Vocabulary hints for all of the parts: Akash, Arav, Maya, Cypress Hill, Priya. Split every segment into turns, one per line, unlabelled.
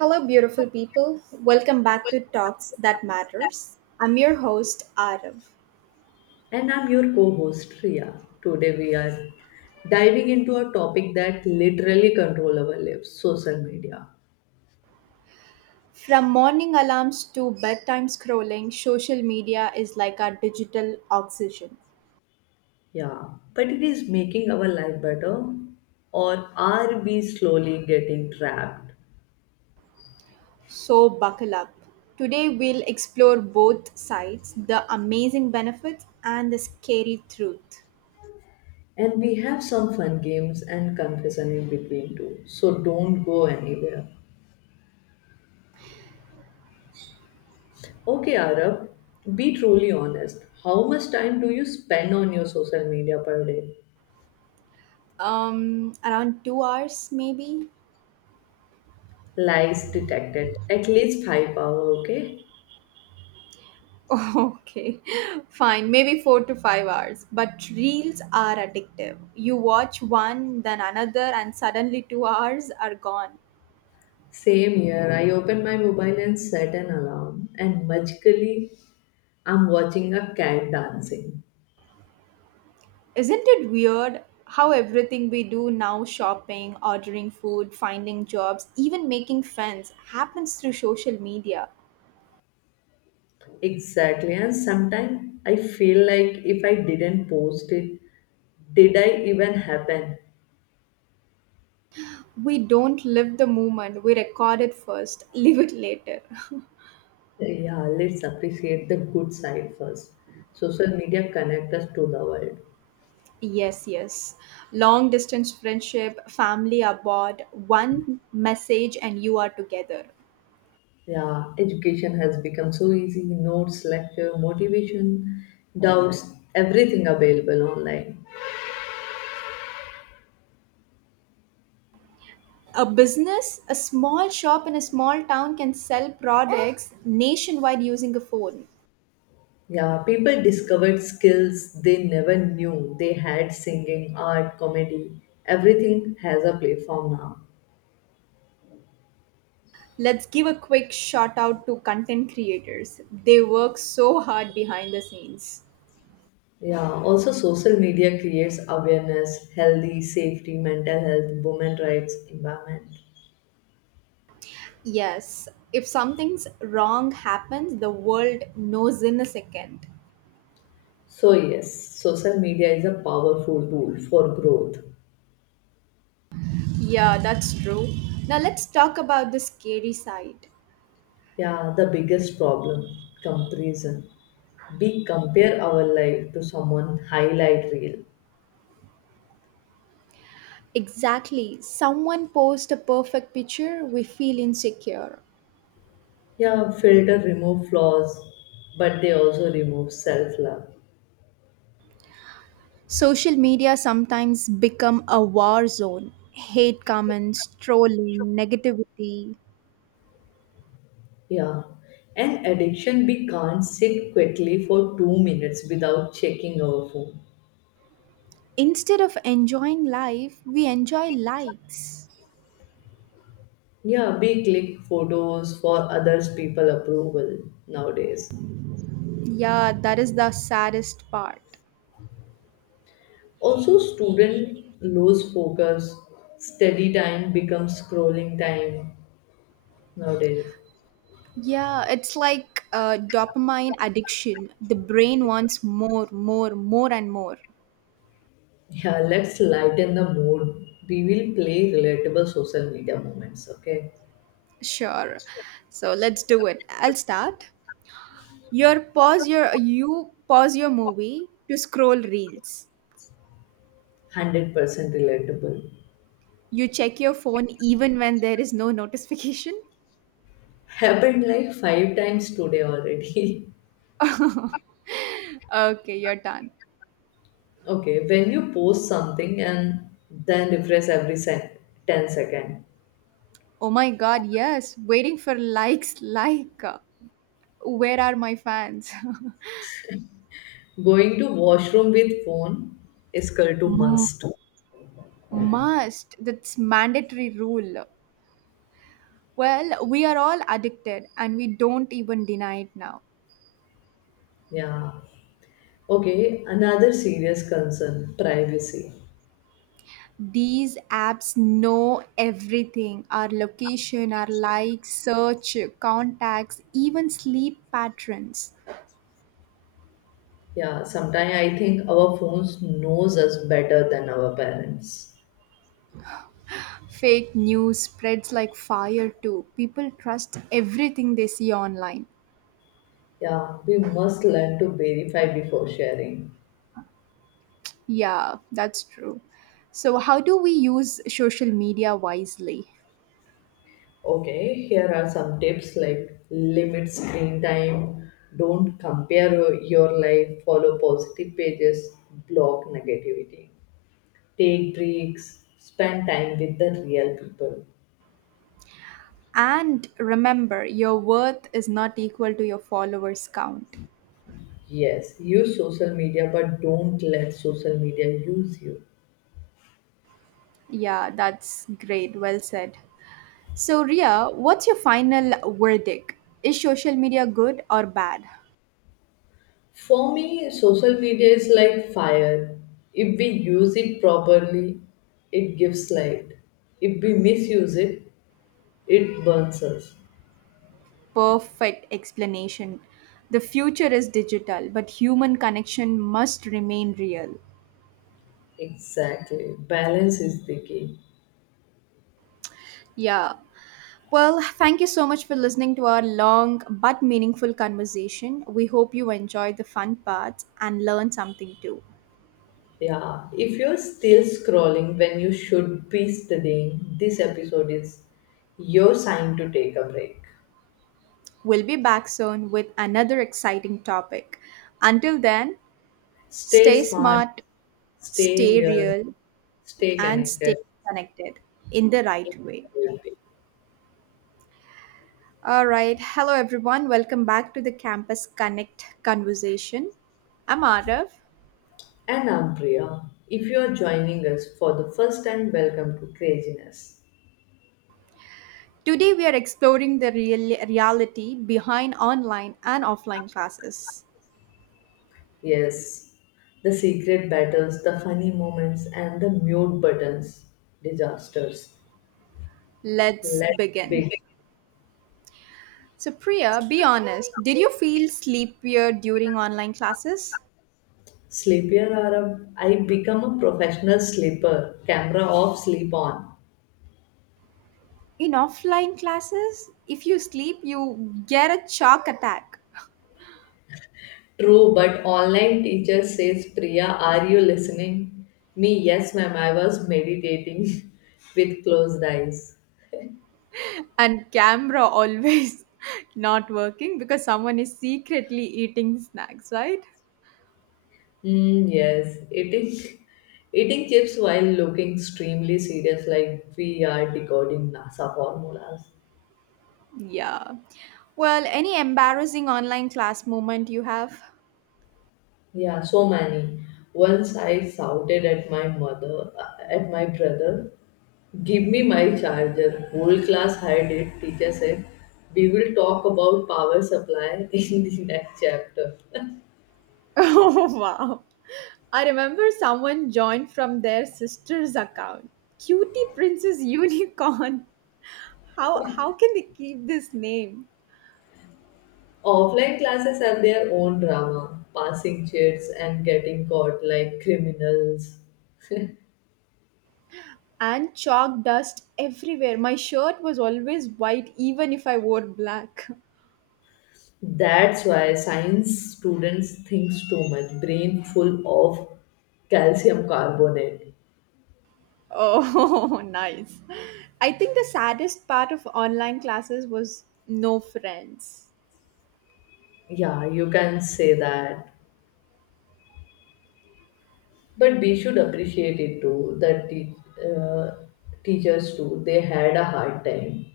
Hello, beautiful people. Welcome back to Talks That Matters. I'm your host, Arav.
And I'm your co host, Ria. Today we are diving into a topic that literally controls our lives, social media.
From morning alarms to bedtime scrolling, social media is like our digital oxygen.
Yeah, but it is making our life better, or are we slowly getting trapped?
So, buckle up. Today, we'll explore both sides, the amazing benefits and the scary truth.
And we have some fun games and confession in between too, so don't go anywhere. Okay, Arab, be truly honest. How much time do you spend on your social media per day?
Around two hours, maybe.
Lies detected. At least 5 hour, okay?
Okay, fine. Maybe four to five hours. But reels are addictive. You watch one, then another, and suddenly two hours are gone.
Same here. I open my mobile and set an alarm, and magically, I'm watching a cat dancing.
Isn't it weird how everything we do now, shopping, ordering food, finding jobs, even making friends, happens through social media?
Exactly. And sometimes I feel like if I didn't post it, did I even happen?
We don't live the moment, we record it first, live it later.
Yeah, let's appreciate the good side first. Social media connect us to the world.
Yes, yes. Long distance friendship, family abroad, one message and you are together.
Yeah, education has become so easy. Notes, lecture, motivation, doubts, everything available online.
A business, a small shop in a small town can sell products nationwide using a phone.
Yeah, people discovered skills they never knew they had, singing, art, comedy. Everything has a platform now.
Let's give a quick shout out to content creators. They work so hard behind the scenes.
Yeah, also social media creates awareness, healthy, safety, mental health, women rights, environment.
Yes, if something's wrong happens, the world knows in a second.
So yes, social media is a powerful tool for growth.
Yeah, that's true. Now let's talk about the scary side.
Yeah, the biggest problem, comparison. We compare our life to someone highlight reel.
Exactly. Someone posts a perfect picture, we feel insecure.
Yeah, filter remove flaws, but they also remove self love.
Social media sometimes become a war zone. Hate comments, trolling, negativity.
Yeah, and addiction, we can't sit quietly for 2 minutes without checking our phone.
Instead of enjoying life, we enjoy likes.
Yeah, we click photos for others people approval nowadays.
Yeah, that is the saddest part.
Also, student lose focus. Study time becomes scrolling time nowadays.
Yeah, it's like dopamine addiction. The brain wants more, more, more, and more.
Yeah, let's lighten the mood. We will play relatable social media moments, okay?
Sure. So let's do it. I'll start. You pause your movie to scroll reels.
100% relatable.
You check your phone even when there is no notification?
Happened like 5 times today already.
Okay, you're done.
Okay, when you post something and then refresh every 10 second.
Oh my god, yes. Waiting for likes, like. Where are my fans?
Going to washroom with phone is equal to
M-
must.
must. That's mandatory rule. Well, we are all addicted and we don't even deny it now.
Yeah. Okay, another serious concern, privacy.
These apps know everything, our location, our likes, search, contacts, even sleep patterns.
Yeah, sometimes I think our phones knows us better than our parents.
Fake news spreads like fire too. People trust everything they see online.
Yeah, we must learn to verify before sharing.
Yeah, that's true. So, how do we use social media wisely?
Okay, here are some tips like, limit screen time, don't compare your life, follow positive pages, block negativity, take breaks, spend time with the real people.
And remember, your worth is not equal to your followers' count.
Yes, use social media, but don't let social media use you.
Yeah, that's great. Well said. So, Ria, what's your final verdict? Is social media good or bad?
For me, social media is like fire. If we use it properly, it gives light. If we misuse it, it burns us.
Perfect explanation. The future is digital, but human connection must remain real.
Exactly. Balance is the key.
Yeah. Well, thank you so much for listening to our long but meaningful conversation. We hope you enjoyed the fun parts and learned something too.
Yeah. If you're still scrolling when you should be studying, this episode is your sign to take a break.
We'll be back soon with another exciting topic. Until then, stay
Stay smart,
smart,
stay
stay
real,
real,
stay
and stay
connected.
connected in the right way. All right. Hello, everyone. Welcome back to the Campus Connect conversation. I'm Arav.
And I'm Priya. If you're joining us for the first time, welcome to Craziness.
Today, we are exploring the reality behind online and offline classes.
Yes, the secret battles, the funny moments, and the mute buttons disasters.
Let's
Let's
begin.
begin.
So, Priya, be honest, did you feel sleepier during online classes?
Sleepier, Arab. I become a professional sleeper. Camera off, sleep on.
In offline classes, if you sleep, you get a shock attack.
True, but online teacher says, Priya, are you listening? Me, yes, ma'am. I was meditating with closed eyes.
And camera always not working because someone is secretly eating snacks, right?
Mm, yes, eating chips while looking extremely serious, like we are decoding NASA formulas.
Yeah. Well, any embarrassing online class moment you have?
Yeah, so many. Once I shouted at my mother, at my brother, give me my charger. Whole class had it. Teacher said, we will talk about power supply in the next chapter.
Oh, wow. I remember someone joined from their sister's account. Cutie Princess Unicorn. How can they keep this name?
Offline classes have their own drama, passing chairs and getting caught like criminals.
And chalk dust everywhere. My shirt was always white even if I wore black.
That's why science students think too much, brain full of calcium carbonate.
Oh, nice. I think the saddest part of online classes was no friends.
Yeah, you can say that. But we should appreciate it too. Uh, Teachers too, they had a hard time.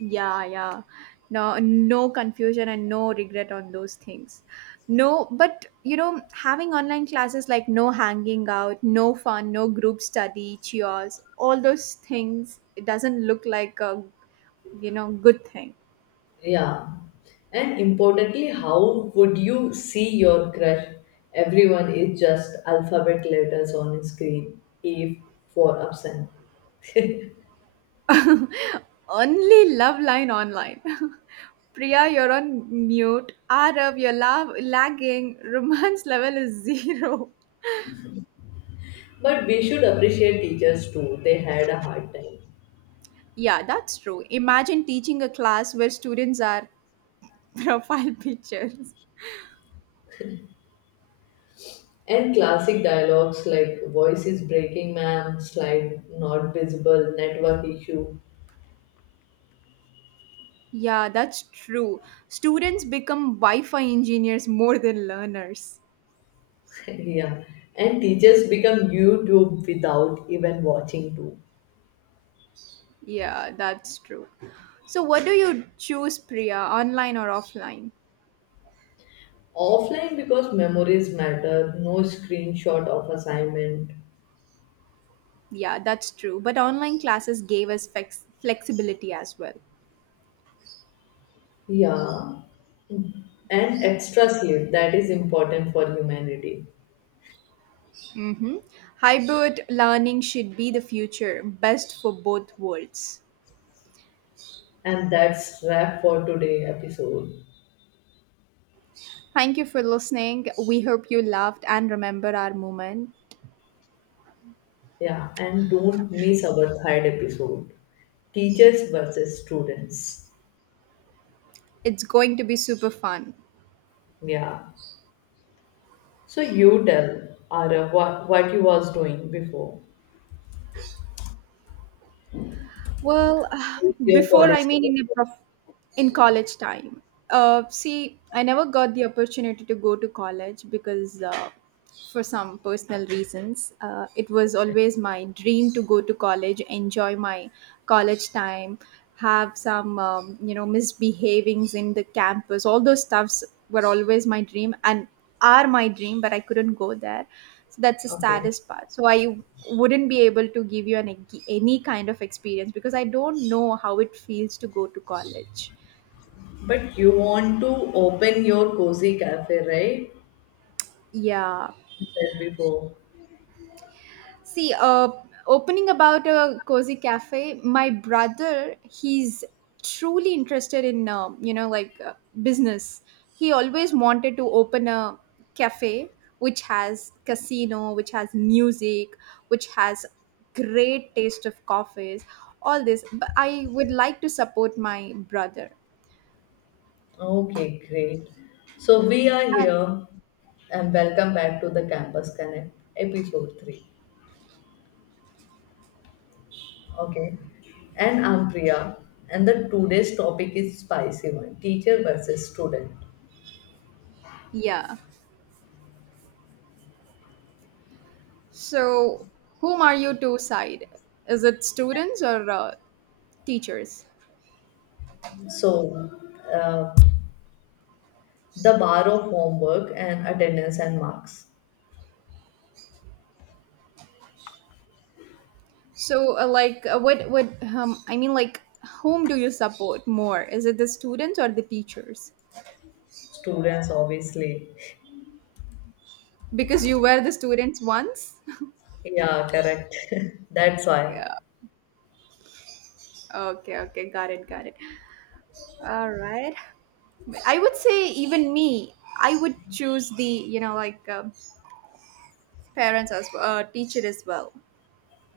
Yeah, yeah. No, no confusion and no regret on those things. No, but you know, having online classes like no hanging out, no fun, no group study, cheers, all those things, it doesn't look like a, good thing.
Yeah, and importantly, how would you see your crush? Everyone is just alphabet letters on screen. If for absent.
Only love line online. Priya, you're on mute. Arab, you're lagging. Romance level is zero.
But we should appreciate teachers too. They had a hard time.
Yeah, that's true. Imagine teaching a class where students are profile pictures.
And classic dialogues like, voice is breaking, ma'am, slide not visible, network issue.
Yeah, that's true. Students become Wi Fi engineers more than learners.
Yeah, and teachers become YouTube without even watching too.
Yeah, that's true. So, what do you choose, Priya, online or offline?
Offline, because memories matter, no screenshot of assignment.
Yeah, that's true. But online classes gave us flexibility as well.
Yeah, and extra sleep, that is important for humanity.
Mm-hmm. Hybrid learning should be the future, best for both worlds.
And that's wrap for today episode.
Thank you for listening. We hope you loved and remember our moment.
Yeah, and don't miss our third episode, teachers versus students.
It's going to be super fun.
Yeah, so you tell Ara, what you was doing before
Well,
with your
before, I
college.
mean, in a in college time. See, I never got the opportunity to go to college because for some personal reasons, it was always my dream to go to college, enjoy my college time, have some misbehavings in the campus, all those stuffs were always my dream and are my dream, but I couldn't go there. So that's the
Okay.
saddest part. So I wouldn't be able to give you an any kind of experience, because I don't know how it feels to go to college.
But you want to open your cozy cafe, right?
Yeah.
You said before.
See, opening about a cozy cafe. My brother, he's truly interested in, business. He always wanted to open a cafe which has casino, which has music, which has great taste of coffees, all this. But I would like to support my brother.
Okay, great. So we are
And
here and welcome back to the Campus Connect episode 3. Okay. And I'm Priya, and the today's topic is spicy one, teacher versus student.
yeah. So, whom are you to side? Is it students or teachers?
So the bar of homework and attendance and marks.
So, like, what, I mean, like, whom do you support more? Is it the students or the teachers?
Students, obviously.
Because you were the students once?
Yeah, correct. That's why.
Yeah. Okay, okay, got it, got it. All right. I would say, even me, I would choose the, parents as well, teacher as well.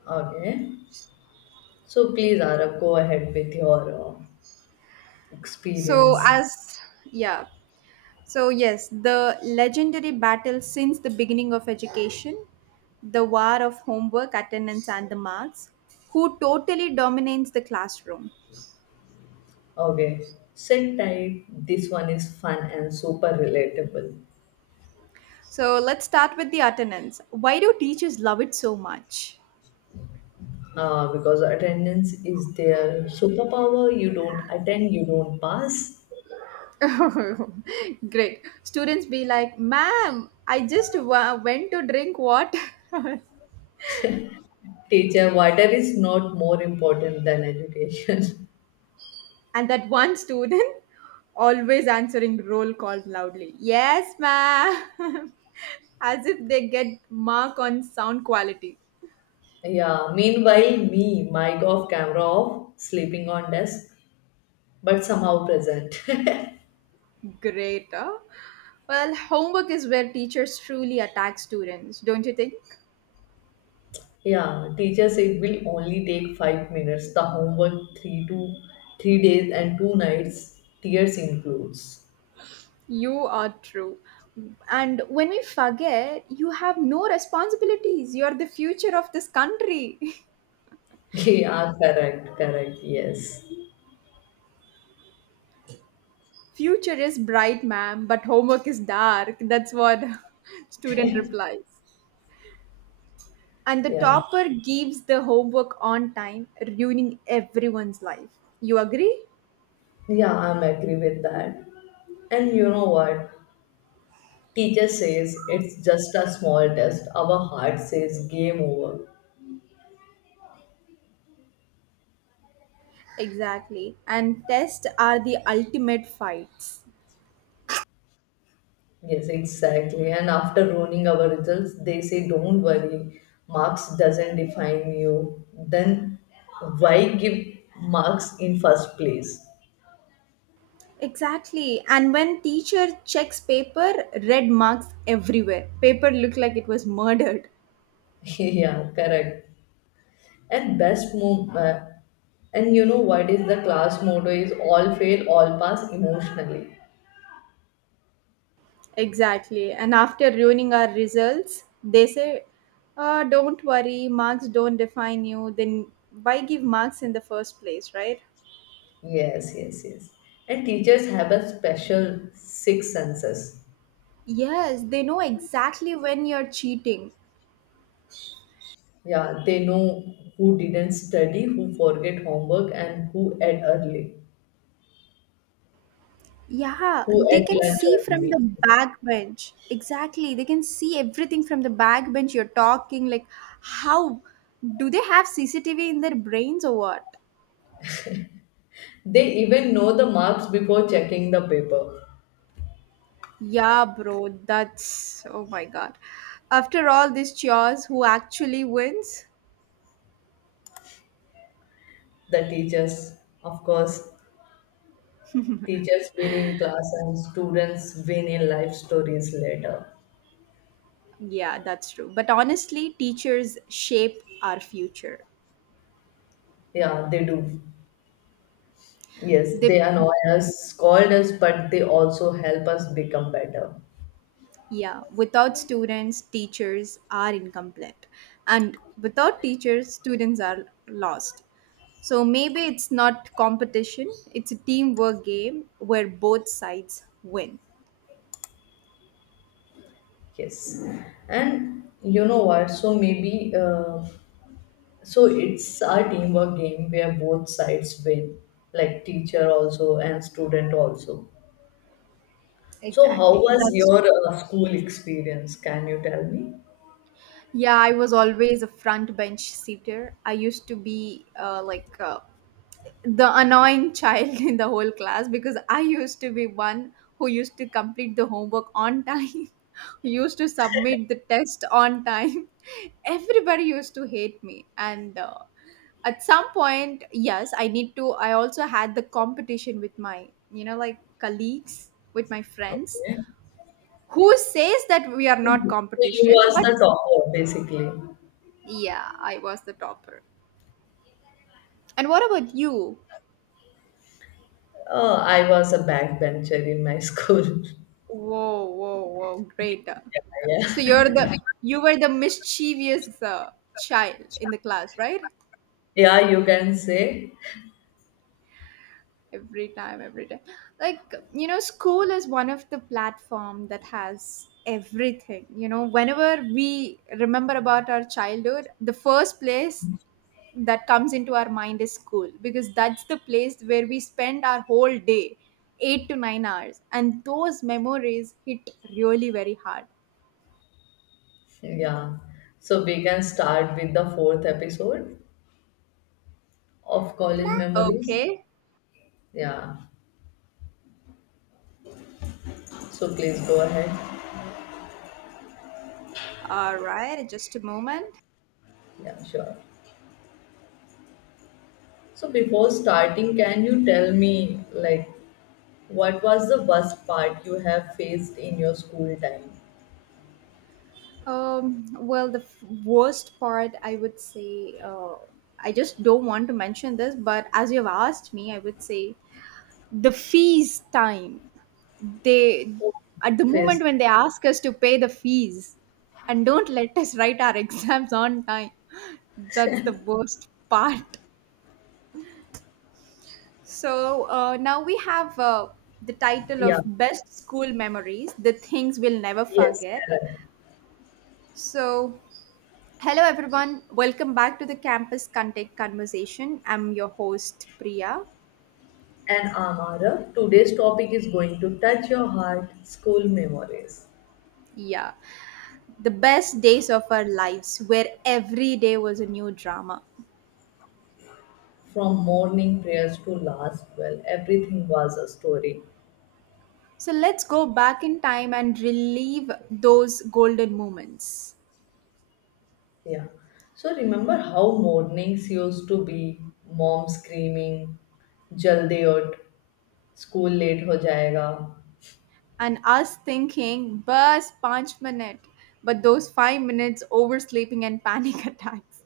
Okay. So please, Arab, go ahead with your
So,
experience.
as, yeah, So, yes, the legendary battle since the beginning of education, the war of homework, attendance, and the marks, who totally dominates the classroom.
Okay, sit tight. This one is fun and super relatable.
So, let's start with the attendance. Why do teachers love it so much?
Because attendance is their superpower. You don't attend, you don't pass.
Great. Students be like, ma'am, I just went to drink water.
Teacher, water is not more important than education.
And that one student, always answering roll call loudly, yes, ma'am, as if they get mark on sound quality.
Yeah. Meanwhile, me, mic off, camera off, sleeping on desk, but somehow present.
Great, huh? Well, homework is where teachers truly attack students, don't you think?
Yeah, teacher said will only take 5 minutes. The homework 3 to 3 days and 2 nights. Tears includes.
You are true. And when we forget, you have no responsibilities. You are the future of this country.
Yeah, correct, correct. Yes.
Future is bright, ma'am, but homework is dark. That's what student replies. And the
Yeah.
topper gives the homework on time, ruining everyone's life. You agree?
Yeah, I'm agree with that. And you know what? Teacher says it's just a small test. Our heart says game over.
Exactly. And tests are the ultimate fights.
Yes, exactly. And after ruining our results, they say don't worry, marks doesn't define you. Then why give marks in first place?
Exactly. And when teacher checks paper, red marks everywhere. Paper looked like it was murdered.
Yeah, correct. And best move, and you know what is the class motto is, all fail, all pass emotionally.
Exactly. And after ruining our results, they say, don't worry, marks don't define you. Then why give marks in the first place, right?
Yes, yes, yes. And teachers have a special six senses.
Yes, they know exactly when you're cheating.
Yeah, they know who didn't study, who forget homework, and who ate early,
Yeah,
who
they
ate
can
lunch
see from
early.
the back bench. Exactly. They can see everything from the back bench. You're talking like, how do they have CCTV in their brains or what?
They even know the marks before checking the paper.
Yeah, bro. That's, oh my god. After all these chores, who actually wins?
The teachers, of course, teachers win in class and students win in life stories later.
Yeah, that's true. But honestly, teachers shape our future.
Yeah, they do. Yes, they
They.
annoy us, scold us, but they also help us become better.
Yeah, without students, teachers are incomplete. And without teachers, students are lost. So maybe it's not competition, it's a teamwork game where both sides win.
Yes. And you know what? So so it's a teamwork game where both sides win, like teacher also and student also. So how
Exactly.
was
That's,
your school experience? Can you tell me?
yeah, I was always a front bench seater. I used to be the annoying child in the whole class, because I used to be one who used to complete the homework on time, who used to submit the test on time. Everybody used to hate me. And at some point, yes, I also had the competition with my, you know, like colleagues, with my friends,
Okay.
who says that we are
So
not
you
competition,
was the
but
topper basically.
yeah, I was the topper. And what about you?
I was a backbencher in my school.
Whoa, whoa, whoa! Great.
Yeah,
So
yeah.
you were the mischievous child in the class, right?
Yeah, you can say.
Every time, every time. Like, you know, school is one of the platform that has everything. You know, whenever we remember about our childhood, the first place that comes into our mind is school, because that's the place where we spend our whole day, eight to nine hours, and those memories hit really very hard.
Yeah. So we can start with the fourth episode of College Memories.
Okay.
Yeah. So please go ahead.
All right, just a moment.
Yeah, sure. So before starting, can you tell me, like, what was the worst part you have faced in your school time?
Well, the worst part, I would say, I just don't want to mention this, but as you've asked me, I would say the fees time. They, at the moment
Faced.
when they ask us to pay the fees and don't let us write our exams on time, that's the worst part. So now we have the title
Yeah.
of Best School Memories, the things we'll never
Yes,
forget.
correct.
So, hello, everyone. Welcome back to the Campus Contact Conversation. I'm your host, Priya.
And Amara, today's topic is going to touch your heart, school memories.
Yeah, the best days of our lives, where every day was a new drama.
From morning prayers to last, well, everything was a story.
So let's go back in time and relive those golden moments.
Yeah. So remember how mornings used to be, mom screaming, Jaldi ut, school late ho jayega.
And us thinking, bus, punch minute, but those five minutes oversleeping and panic attacks.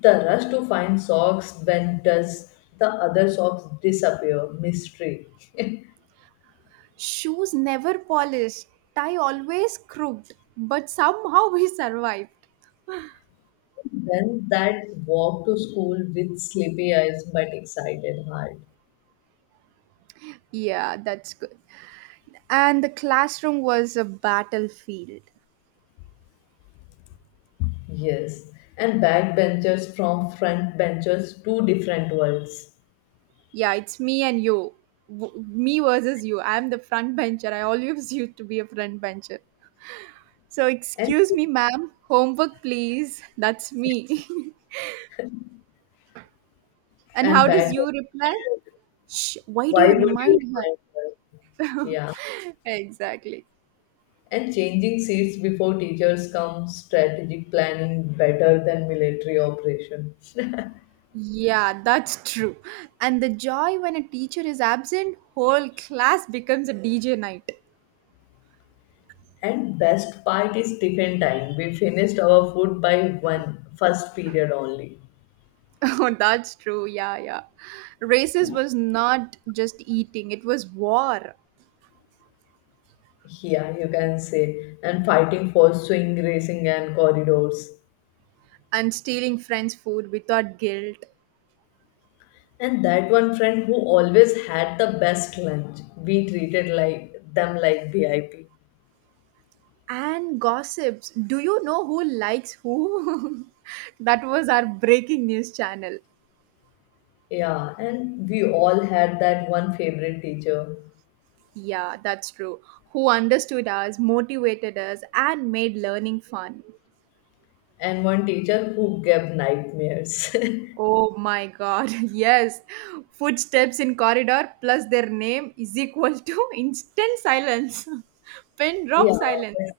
The rush to find socks, when does the other socks disappear? Mystery.
Shoes never polished, tie always crooked, but somehow we survived.
Then that walk to school with sleepy eyes but excited heart.
Yeah, that's good. And the classroom was a battlefield.
Yes. And backbenchers from front benchers, two different worlds.
Yeah, it's me and you. Me versus you. I'm the front bencher. I always used to be a front bencher. So,
And
excuse me, ma'am. Homework, please. That's me. And
and
how does
back,
you reply? Shh, why do
why
you
would you
remind
remind her?
her?
Yeah.
Exactly.
And changing seats before teachers come, strategic planning better than military operation.
Yeah, that's true. And the joy when a teacher is absent, whole class becomes a DJ night.
And best part is tiffin time. We finished our food by one first period only.
Oh, that's true. Yeah, yeah. Races was not just eating, it was war
Yeah, you can say. And fighting for swing racing and corridors.
and stealing friends' food without guilt
And that one friend who always had the best lunch, we treated like them like VIP.
and gossips. Do you know who likes who? That was our breaking news channel.
Yeah, and we all had that one favorite teacher
Yeah, that's true. Who understood us, motivated us, and made learning fun.
and one teacher who gave nightmares.
Oh my god, yes. Footsteps in corridor plus their name is equal to instant silence. Pen drop
Yeah,
silence.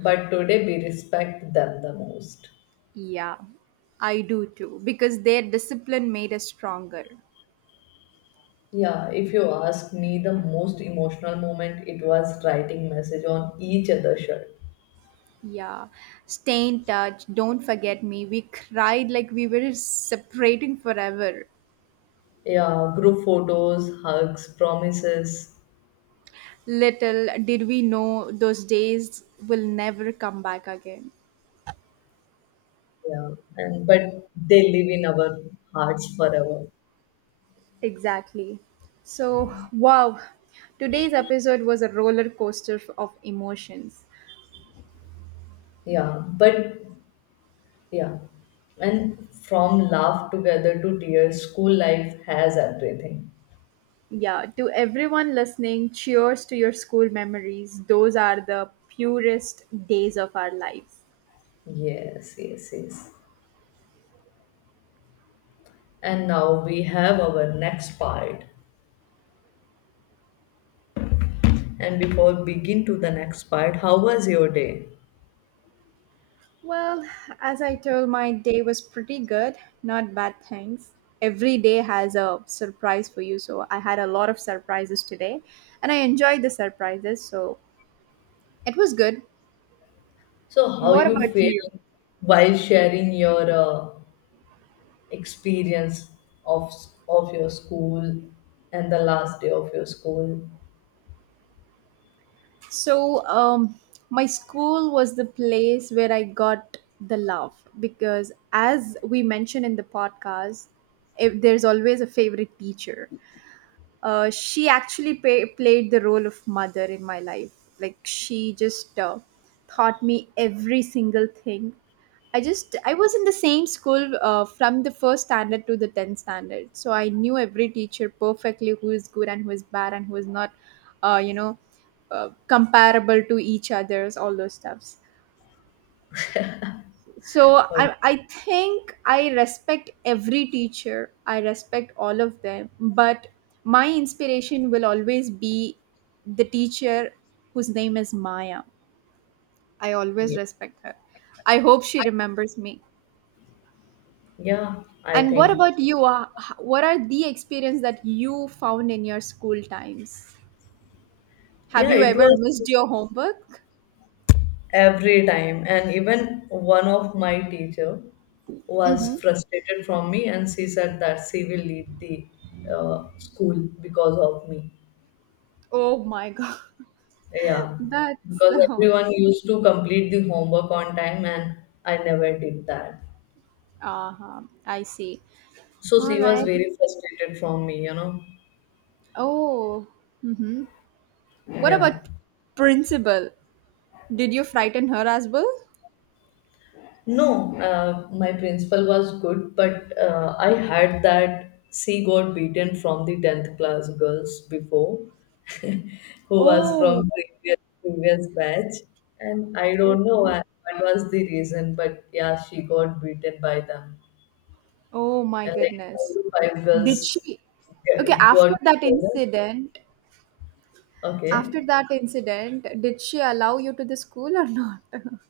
but today we respect them the most.
Yeah, I do too, because their discipline made us stronger.
Yeah, if you ask me, the most emotional moment it was writing message on each other shirt.
Yeah, stay in touch. Don't forget me. We cried like we were separating forever.
Yeah, group photos, hugs, promises.
Little did we know those days will never come back again.
Yeah, and but they live in our hearts forever.
Exactly. So, wow, today's episode was a roller coaster of emotions.
Yeah, but yeah, and from laugh together to tears, school life has everything.
Yeah, to everyone listening, cheers to your school memories. Those are the purest days of our lives.
Yes, yes, yes. And now we have our next part. And before begin to the next part, how was your day?
Well, as I told, my day was pretty good. Not bad, thanks. Every day has a surprise for you, so I had a lot of surprises today, and I enjoyed the surprises, so it was good.
So how
What
you
about you?
feel while sharing your experience of your school and the last day of your school?
So, my school was the place where I got the love because, as we mentioned in the podcast, if there's always a favorite teacher. She actually played the role of mother in my life. Like she just taught me every single thing. I was in the same school from the first standard to the tenth standard, so I knew every teacher perfectly who is good and who is bad and who is not, uh, you know, comparable to each other's all those stuffs, so I think I respect every teacher, I respect all of them, but my inspiration will always be the teacher whose name is Maya. I always
Okay.
respect her. I hope she remembers me.
Yeah, I
And what
think.
about you? What are the experience that you found in your school times? Have
Yeah,
you
it
ever
was
missed your homework?
every time. And even one of my teacher was
Mm-hmm.
frustrated from me and she said that she will leave the school because of me.
Oh my god,
Yeah,
that's
because
so.
everyone used to complete the homework on time and I never did that.
Uh-huh. I see.
So
All
she was
right.
very frustrated from me, you know.
Oh, mm-hmm. What
Yeah.
about Principal? Did you frighten her as well?
No, my principal was good, but I had that she got beaten from the 10th class girls before, who was
Oh,
from previous batch. And I don't know
okay.
what was the reason, but yeah, she got beaten by them.
Oh my
And like four
goodness.
to five
Did
girls
she? Okay,
got together. Okay.
after that incident, did she allow you to the school or not?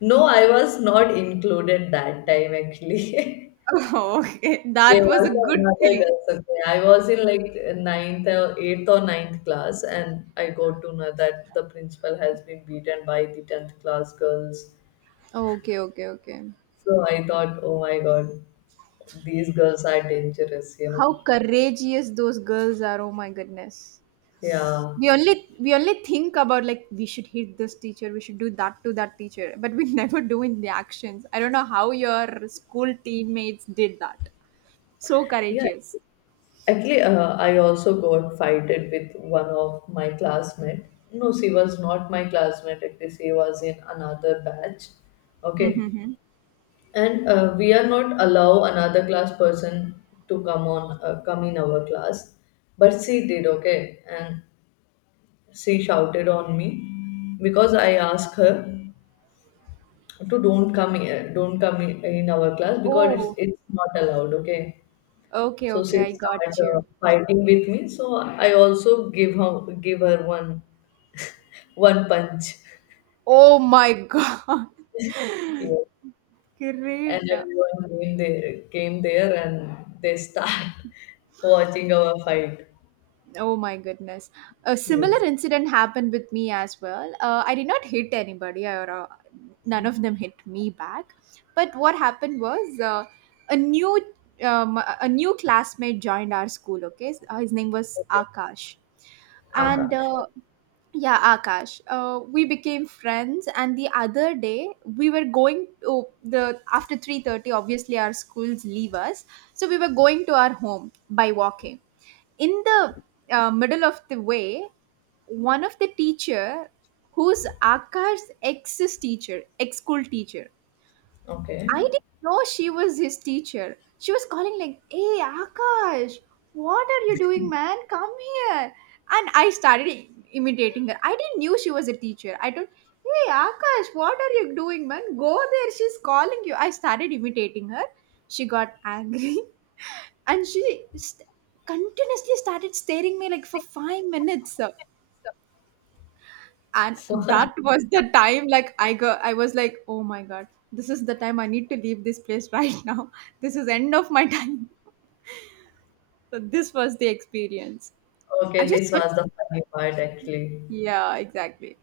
No, I was not included that time actually.
Oh, okay.
There
That was
was
a good
another
thing.
girls. Okay. I was in like ninth or eighth or ninth class, and I got to know that the principal has been beaten by the 10th class girls.
Okay, okay, okay.
So I thought, oh my god, these girls are dangerous, you know.
How courageous those girls are. Oh my goodness.
Yeah.
We only think about like we should hit this teacher, we should do that to that teacher, but we never do in the actions. I don't know how your school teammates did that. So
Yeah.
courageous.
Actually, I also got fighted with one of my classmate. No, she was not my classmate. Actually, she was in another batch. Okay,
Hmm.
and we are not allow another class person to come in our class, but she did. Okay, and she shouted on me because I asked her to don't come here, don't come in our class because
Oh,
it's not allowed. Okay.
okay,
So
okay,
she
I
started
got you.
fighting with me. So I also give her one punch.
Oh my god.
Yeah. And
Great.
everyone came there and they start watching our fight.
Oh my goodness. A
Yes.
similar incident happened with me as well. I did not hit anybody, or none of them hit me back. But what happened was a new a new classmate joined our school. Okay, his name was Akash, and
Akash.
yeah, Akash. We became friends, and the other day we were going to the after 3:30. Obviously, our schools leave us, so we were going to our home by walking in the middle of the way. One of the teacher who's Akar's ex teacher, ex school teacher.
Okay.
I didn't know she was his teacher. She was calling like, "Hey Akash, what are you doing, man? Come here." And imitating her. I didn't knew she was a teacher. I told, "Hey Akash, what are you doing, man? Go there. She's calling you." I started imitating her. She got angry and st- continuously started staring me like for 5 minutes, and that was the time like I was like, oh my god, this is the time I need to leave this place right now. This is end of my time. So this was the experience. I
Okay,
just
this
got,
was the funny part actually.
yeah, exactly.